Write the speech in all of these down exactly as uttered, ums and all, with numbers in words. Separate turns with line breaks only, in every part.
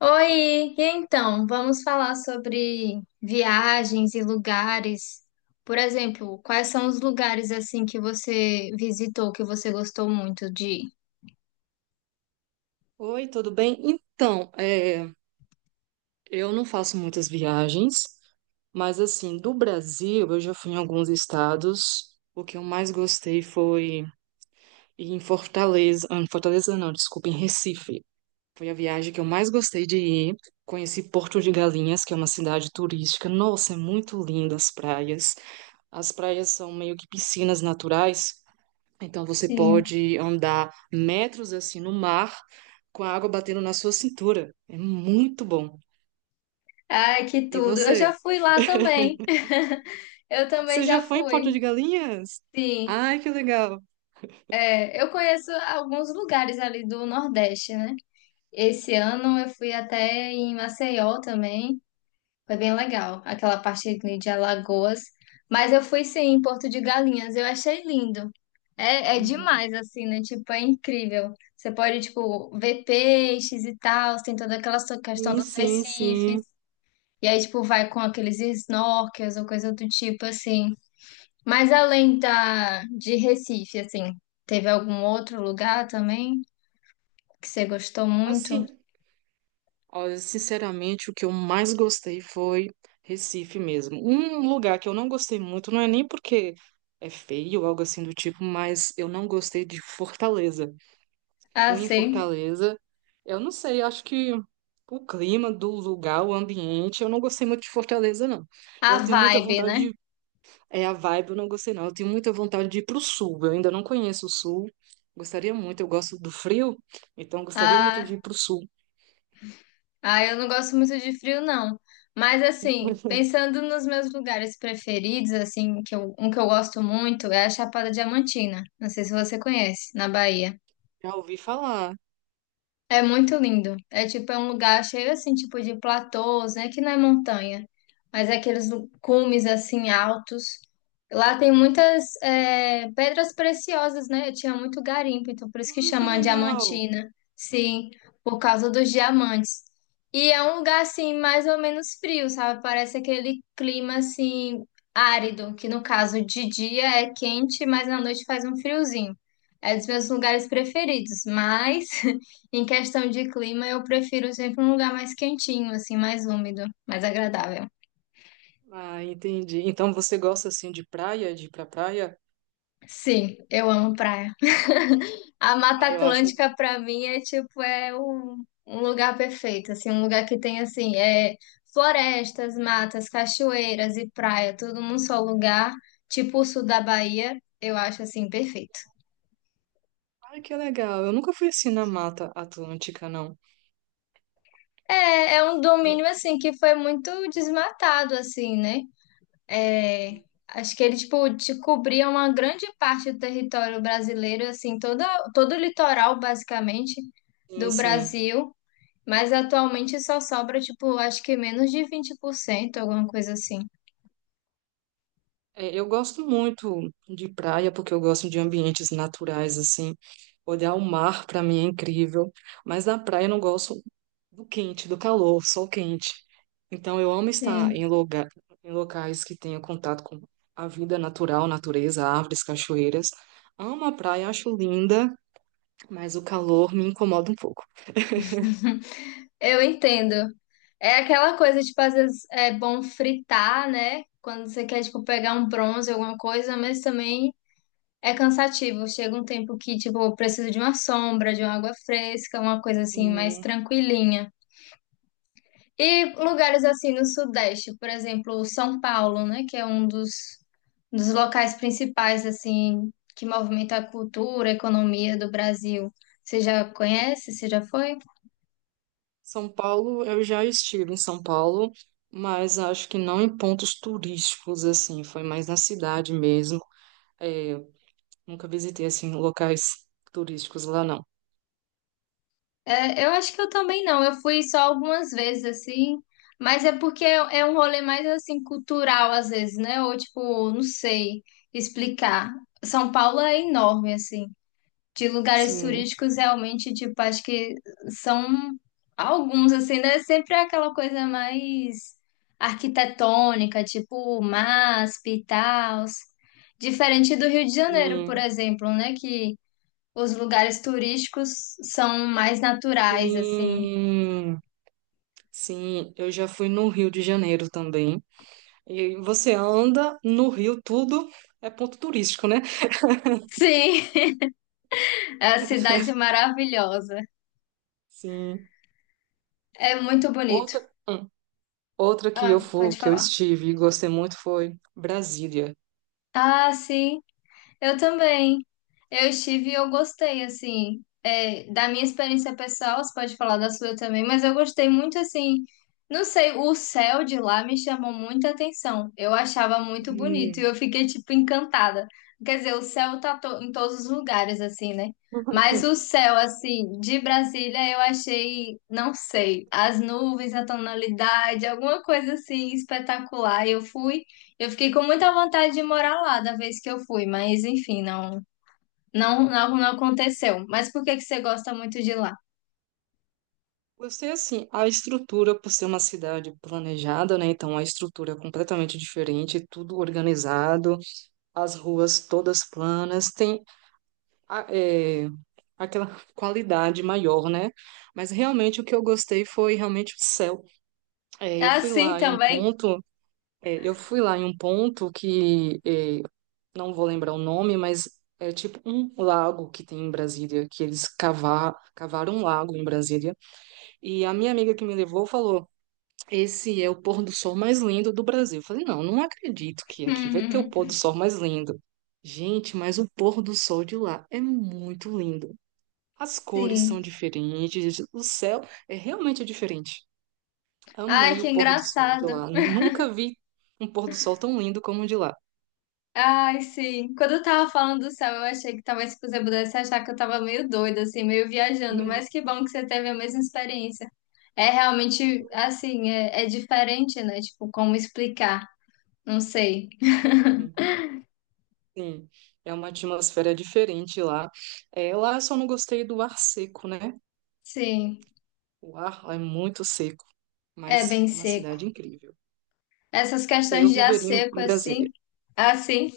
Oi, e então, vamos falar sobre viagens e lugares. Por exemplo, quais são os lugares assim que você visitou, que você gostou muito de ir?
Oi, tudo bem? Então, é, eu não faço muitas viagens, mas assim, do Brasil eu já fui em alguns estados. O que eu mais gostei foi ir em Fortaleza, ah, em Fortaleza não, desculpa, em Recife. Foi a viagem que eu mais gostei de ir. Conheci Porto de Galinhas, que é uma cidade turística. Nossa, é muito linda as praias. As praias são meio que piscinas naturais, então você
Sim.
pode andar metros assim no mar com a água batendo na sua cintura. É muito bom.
Ai, que
E
tudo. Eu já
você?
fui lá também. Eu também
Você já
já
foi em Porto de
fui.
Galinhas?
Sim.
Ai, que legal.
É, eu conheço alguns lugares ali do Nordeste, né? Esse ano eu fui até em Maceió também. Foi bem legal, aquela parte ali de Alagoas. Mas eu fui sim em Porto de Galinhas, eu achei lindo. É, é demais, assim, né? Tipo, é incrível. Você pode, tipo, ver peixes e tal, tem toda aquela so- questão
Sim,
dos
sim,
recifes.
sim.
E aí, tipo, vai com aqueles snorkels ou coisa do tipo, assim. Mas além da, de Recife, assim, teve algum outro lugar também que você gostou muito?
Assim, olha, sinceramente, o que eu mais gostei foi Recife mesmo. Um lugar que eu não gostei muito, não é nem porque é feio ou algo assim do tipo, mas eu não gostei de Fortaleza.
Ah,
Fui em
sim.
Fortaleza. Eu não sei, acho que o clima do lugar, o ambiente, eu não gostei muito de Fortaleza, não. Eu
A
tenho muita
vibe,
vontade
né?
de. É a vibe, eu não gostei, não. Eu tenho muita vontade de ir pro sul. Eu ainda não conheço o sul. Gostaria muito, eu gosto do frio, então gostaria muito de
Ah.
ir pro sul.
Ah, eu não gosto muito de frio, não. Mas assim, pensando nos meus lugares preferidos, assim, que eu- um que eu gosto muito é a Chapada Diamantina. Não sei se você conhece, na Bahia.
Já ouvi falar.
É muito lindo. É tipo, é um lugar cheio assim, tipo de platôs, né? Que não é montanha, mas é aqueles lu- cumes assim altos. Lá tem muitas é, pedras preciosas, né? Eu tinha muito garimpo, então por isso que
Hum, que
chama
legal.
Diamantina. Sim, por causa dos diamantes. E é um lugar assim, mais ou menos frio, sabe? Parece aquele clima assim árido, que no caso de dia é quente, mas na noite faz um friozinho. É dos meus lugares preferidos, mas Em questão de clima, eu prefiro sempre um lugar mais quentinho, assim, mais úmido, mais agradável.
Ah, entendi. Então você gosta assim de praia, de ir pra praia?
Sim, eu amo praia. A Mata
Ah, eu acho.
Atlântica pra mim é tipo é um, um lugar perfeito, assim, um lugar que tem assim, é florestas, matas, cachoeiras e praia, tudo num só lugar, tipo o sul da Bahia, eu acho assim perfeito.
Ah, que legal. Eu nunca fui assim na Mata Atlântica, não.
É, é um domínio
Eu...
assim que foi muito desmatado assim, né? É, acho que ele, tipo, te cobria uma grande parte do território brasileiro, assim, toda, todo o litoral, basicamente,
Sim,
do
sim.
Brasil, mas atualmente só sobra, tipo, acho que menos de vinte por cento, alguma coisa assim.
É, eu gosto muito de praia porque eu gosto de ambientes naturais, assim. Olhar o mar para mim é incrível, mas na praia eu não gosto do quente, do calor, sol quente. Então eu amo estar
Sim.
em lugar, em locais que tenha contato com a vida natural, natureza, árvores, cachoeiras. Amo a praia, acho linda, mas o calor me incomoda um pouco.
Eu entendo. É aquela coisa, tipo, às vezes é bom fritar, né? Quando você quer, tipo, pegar um bronze, alguma coisa, mas também é cansativo. Chega um tempo que, tipo, eu preciso de uma sombra, de uma água fresca, uma coisa assim, mais
Sim.
tranquilinha. E lugares assim no Sudeste, por exemplo, São Paulo, né, que é um dos, dos locais principais assim que movimenta a cultura, a economia do Brasil. Você já conhece? Você já foi?
São Paulo, eu já estive em São Paulo, mas acho que não em pontos turísticos, assim, foi mais na cidade mesmo. É, nunca visitei, assim, locais turísticos lá, não.
É, eu acho que eu também não. Eu fui só algumas vezes assim, mas é porque é é um rolê mais assim cultural às vezes, né? Ou tipo, não sei explicar. São Paulo é enorme assim. De lugares
Sim,
turísticos realmente, tipo, acho que são alguns, assim, né? Sempre é aquela coisa mais arquitetônica, tipo MASP e tal. Diferente do Rio de Janeiro, por
sim,
exemplo, né? Que os lugares turísticos são mais naturais, assim.
sim, sim, eu já fui no Rio de Janeiro também. E você anda no Rio, tudo é ponto turístico, né?
Sim, é a cidade maravilhosa.
Sim.
É muito bonito.
Outra, hum, outra que eu
Ah,
fui,
pode
que eu
falar.
estive e gostei muito foi Brasília.
Ah, sim. Eu também. Eu estive e eu gostei, assim, é, da minha experiência pessoal, você pode falar da sua também, mas eu gostei muito, assim, não sei, o céu de lá me chamou muita atenção. Eu achava muito bonito e
Sim.
eu fiquei, tipo, encantada. Quer dizer, o céu tá to- em todos os lugares, assim, né? Mas o céu, assim, de Brasília, eu achei, não sei, as nuvens, a tonalidade, alguma coisa, assim, espetacular. Eu fui. Eu fiquei com muita vontade de morar lá da vez que eu fui, mas enfim, não, não, não, não aconteceu. Mas por que que você gosta muito de lá?
Gostei assim, a estrutura, por ser uma cidade planejada, né? Então a estrutura é completamente diferente, tudo organizado, as ruas todas planas, tem a- é, aquela qualidade maior, né? Mas realmente o que eu gostei foi realmente o céu. É, eu
Ah,
fui
sim,
lá em um
também?
ponto, é, eu fui lá em um ponto que é, não vou lembrar o nome, mas é tipo um lago que tem em Brasília, que eles cavar, cavaram um lago em Brasília. E a minha amiga que me levou falou: esse é o pôr do sol mais lindo do Brasil. Eu falei, não, não acredito que aqui vai ter o pôr do sol mais lindo. Gente, mas o pôr do sol de lá é muito lindo. As cores
Sim.
são diferentes, o céu é realmente diferente.
Ai,
Amei
que
o pôr do sol de
engraçado.
lá. Nunca vi um pôr do sol tão lindo como o de lá.
Ai, sim. Quando eu tava falando do céu, eu achei que talvez se você pudesse achar que eu tava meio doida, assim, meio viajando,
Mesmo.
mas que bom que você teve a mesma experiência. É realmente, assim, é, é diferente, né? Tipo, como explicar? Não sei.
Sim, é uma atmosfera diferente lá. É, lá eu só não gostei do ar seco, né?
Sim,
O ar lá é muito seco,
é
mas
bem
uma
seco.
cidade incrível.
Essas
Eu
questões de ar
viveria em
seco,
em
assim,
Brasília.
assim,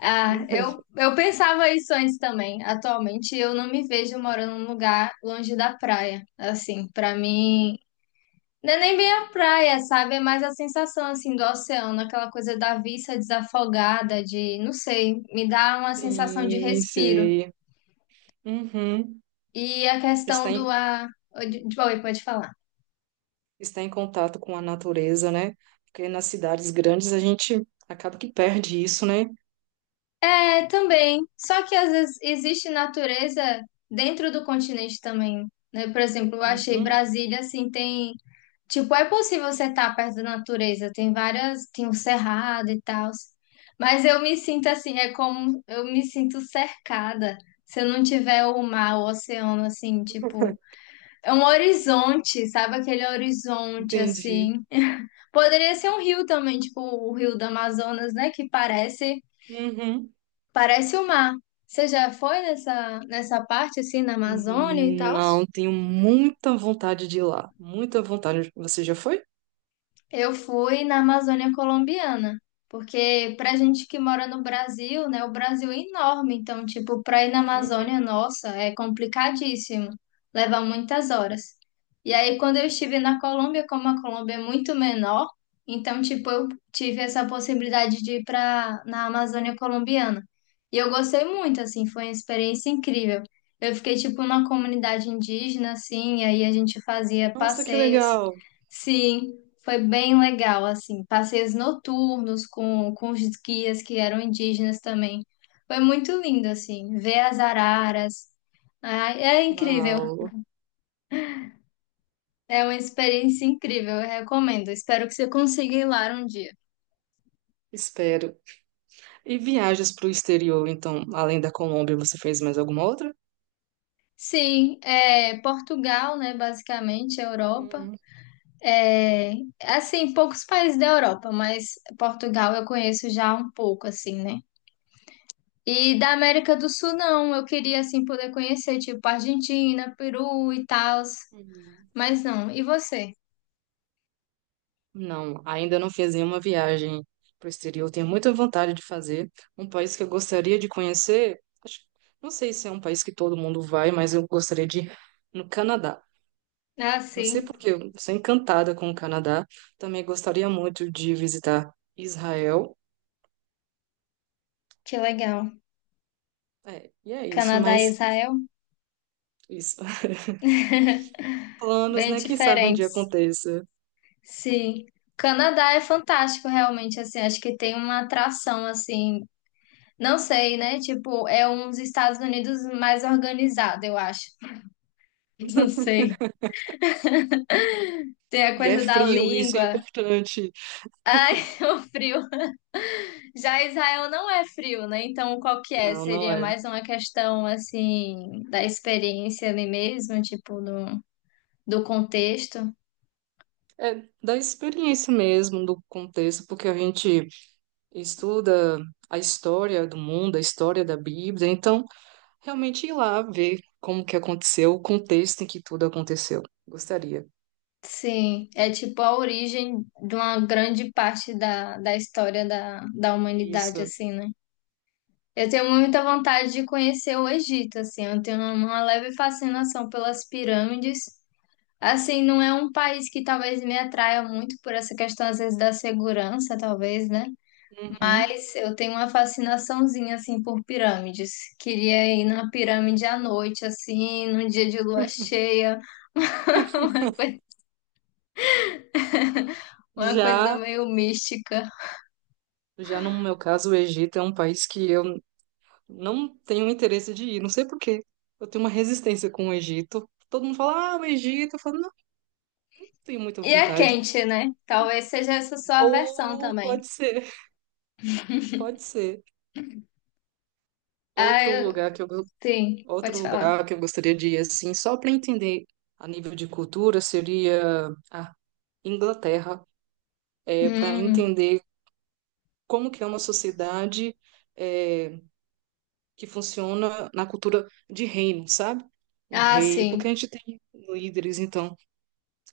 ah, eu, eu pensava isso antes também. Atualmente, eu não me vejo morando num lugar longe da praia, assim, pra mim, não é nem bem a praia, sabe? É mais a sensação, assim, do oceano, aquela coisa da vista desafogada, de, não sei, me dá uma sensação de
Sim,
respiro.
sei. Uhum.
E a
Está
questão do
em,
ar... de- de- Oi, pode falar.
está em contato com a natureza, né? Porque nas cidades grandes a gente acaba que perde isso, né?
É, também. Só que às vezes existe natureza dentro do continente também, né? Por exemplo, eu achei
Uhum.
Brasília assim, tem, tipo, é possível você estar perto da natureza, tem várias, tem o cerrado e tal. Mas eu me sinto assim, é como eu me sinto cercada. Se eu não tiver o mar, o oceano assim, tipo, é um horizonte, sabe? Aquele horizonte
Entendi.
assim. Poderia ser um rio também, tipo o Rio do Amazonas, né, que parece
Uhum.
Parece o mar. Você já foi nessa, nessa parte assim na Amazônia e tal?
Não, tenho muita vontade de ir lá. Muita vontade. Você já foi?
Eu fui na Amazônia colombiana, porque pra gente que mora no Brasil, né, o Brasil é enorme, então, tipo, pra ir na
Uhum.
Amazônia, nossa, é complicadíssimo, leva muitas horas. E aí, quando eu estive na Colômbia, como a Colômbia é muito menor, então, tipo, eu tive essa possibilidade de ir pra, na Amazônia colombiana. E eu gostei muito, assim, foi uma experiência incrível. Eu fiquei, tipo, na comunidade indígena, assim, e aí a gente fazia
Nossa, que
passeios.
legal.
Sim. Foi bem legal, assim, passeios noturnos com, com os guias que eram indígenas também. Foi muito lindo, assim, ver as araras. Ah, é incrível,
Uau,
é uma experiência incrível, eu recomendo. Espero que você consiga ir lá um dia.
espero. E viagens para o exterior, então, além da Colômbia, você fez mais alguma outra?
Sim, é Portugal, né, basicamente, Europa. É, assim, poucos países da Europa, mas Portugal eu conheço já um pouco, assim, né? E da América do Sul, não. Eu queria, assim, poder conhecer, tipo, Argentina, Peru e tal.
Uhum.
Mas não. E você?
Não, ainda não fiz nenhuma viagem para o exterior. Tenho muita vontade de fazer. Um país que eu gostaria de conhecer, acho- não sei se é um país que todo mundo vai, mas eu gostaria de ir no Canadá.
Ah,
Não sei
sim.
porque eu sou encantada com o Canadá. Também gostaria muito de visitar Israel.
Que legal.
É, e é isso,
Canadá e
mas
Israel?
isso. Planos,
Bem
né? Quem sabe um dia
diferentes.
aconteça.
Sim. Canadá é fantástico, realmente, assim, acho que tem uma atração, assim, não sei, né? Tipo, é uns Estados Unidos mais organizado, eu acho. Não sei. Tem a
E é
coisa da
frio, isso é
língua.
importante.
Ai, o frio. Já Israel não é frio, né? Então, qual que é?
Não, não
Seria
é.
mais uma questão, assim, da experiência ali mesmo, tipo, do, do contexto.
É da experiência mesmo, do contexto, porque a gente estuda a história do mundo, a história da Bíblia, então realmente ir lá ver como que aconteceu, o contexto em que tudo aconteceu. Gostaria.
Sim, é tipo a origem de uma grande parte da, da, história da, da humanidade,
Isso.
assim, né? Eu tenho muita vontade de conhecer o Egito, assim, eu tenho uma leve fascinação pelas pirâmides. Assim, não é um país que talvez me atraia muito por essa questão, às vezes, da segurança, talvez, né?
Uhum.
Mas eu tenho uma fascinaçãozinha assim por pirâmides. Queria ir na pirâmide à noite, assim, num dia de lua cheia, uma coisa, uma coisa
Já,
meio mística.
já no meu caso, o Egito é um país que eu não tenho interesse de ir, não sei por quê. Eu tenho uma resistência com o Egito. Todo mundo fala, ah, o Egito. Eu falo, não, não tenho muita
E é
vontade.
quente, né? Talvez seja essa sua versão
Ou
também.
pode ser, pode ser.
Ah,
Outro
eu...
lugar que eu
sim,
Outro
pode falar.
lugar que eu gostaria de ir, assim, só para entender a nível de cultura, seria a Inglaterra, é, para
Hum.
entender como que é uma sociedade é, que funciona na cultura de reino, sabe? Um
Ah,
rei, porque
sim.
a gente tem líderes, então,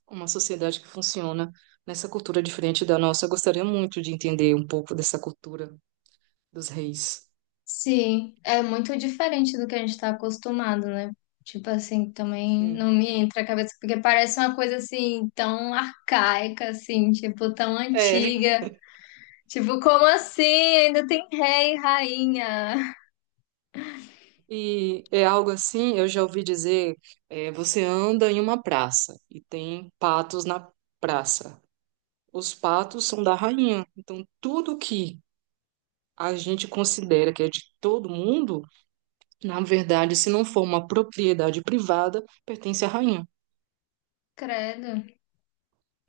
uma sociedade que funciona nessa cultura diferente da nossa. Eu gostaria muito de entender um pouco dessa cultura dos reis.
Sim, é muito diferente do que a gente está acostumado, né? Tipo assim, também
Sim.
não me entra a cabeça, porque parece uma coisa assim, tão arcaica, assim, tipo, tão
É,
antiga. Tipo, como assim? Ainda tem rei e rainha.
e é algo assim, eu já ouvi dizer, é, você anda em uma praça e tem patos na praça. Os patos são da rainha. Então, tudo que a gente considera que é de todo mundo, na verdade, se não for uma propriedade privada, pertence à rainha.
Credo.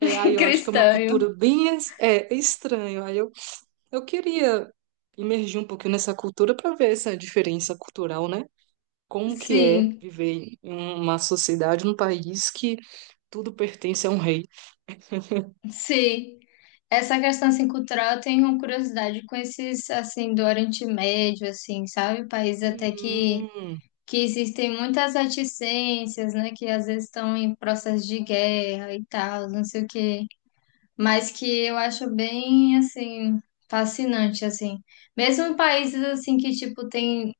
É, aí eu acho que é uma
Cristão.
cultura bem es- é, estranha. Aí eu, eu queria imergir um pouquinho nessa cultura para ver essa diferença cultural, né? Como que é
Sim,
viver em uma sociedade, num país que tudo pertence a um rei.
sim. Essa questão assim, cultural, eu tenho curiosidade com esses, assim, do Oriente Médio, assim, sabe? Países até que
Hum,
que existem muitas reticências, né, que às vezes estão em processo de guerra e tal, não sei o quê, mas que eu acho bem, assim, fascinante, assim. Mesmo em países, assim, que, tipo, tem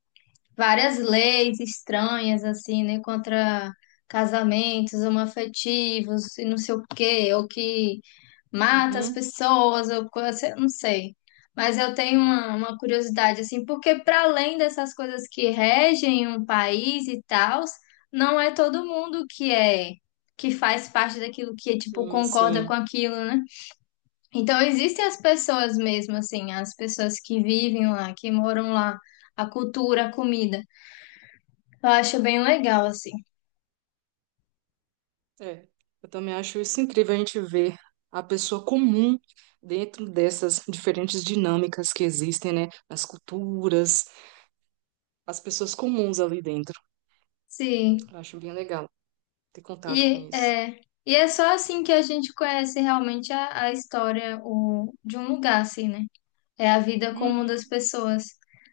várias leis estranhas, assim, né, contra casamentos homoafetivos e não sei o quê, ou que mata as
uhum,
pessoas, ou coisa, eu não sei. Mas eu tenho uma, uma, curiosidade, assim, porque para além dessas coisas que regem um país e tal, não é todo mundo que é, que faz parte daquilo que, tipo,
sim,
concorda
sim.
com aquilo, né? Então existem as pessoas mesmo, assim, as pessoas que vivem lá, que moram lá, a cultura, a comida. Eu acho bem legal, assim.
É, eu também acho isso incrível a gente ver a pessoa comum dentro dessas diferentes dinâmicas que existem, né? As culturas, as pessoas comuns ali dentro.
Sim.
Eu acho bem legal ter contato com
E
isso.
é, e é só assim que a gente conhece realmente a, a história o, de um lugar, assim, né? É a vida
Uhum,
comum das pessoas.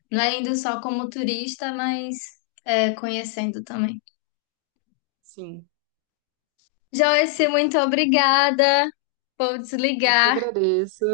Não é indo só como turista, mas é, conhecendo também.
sim,
Joyce, muito obrigada. Vou
eu que
desligar.
agradeço.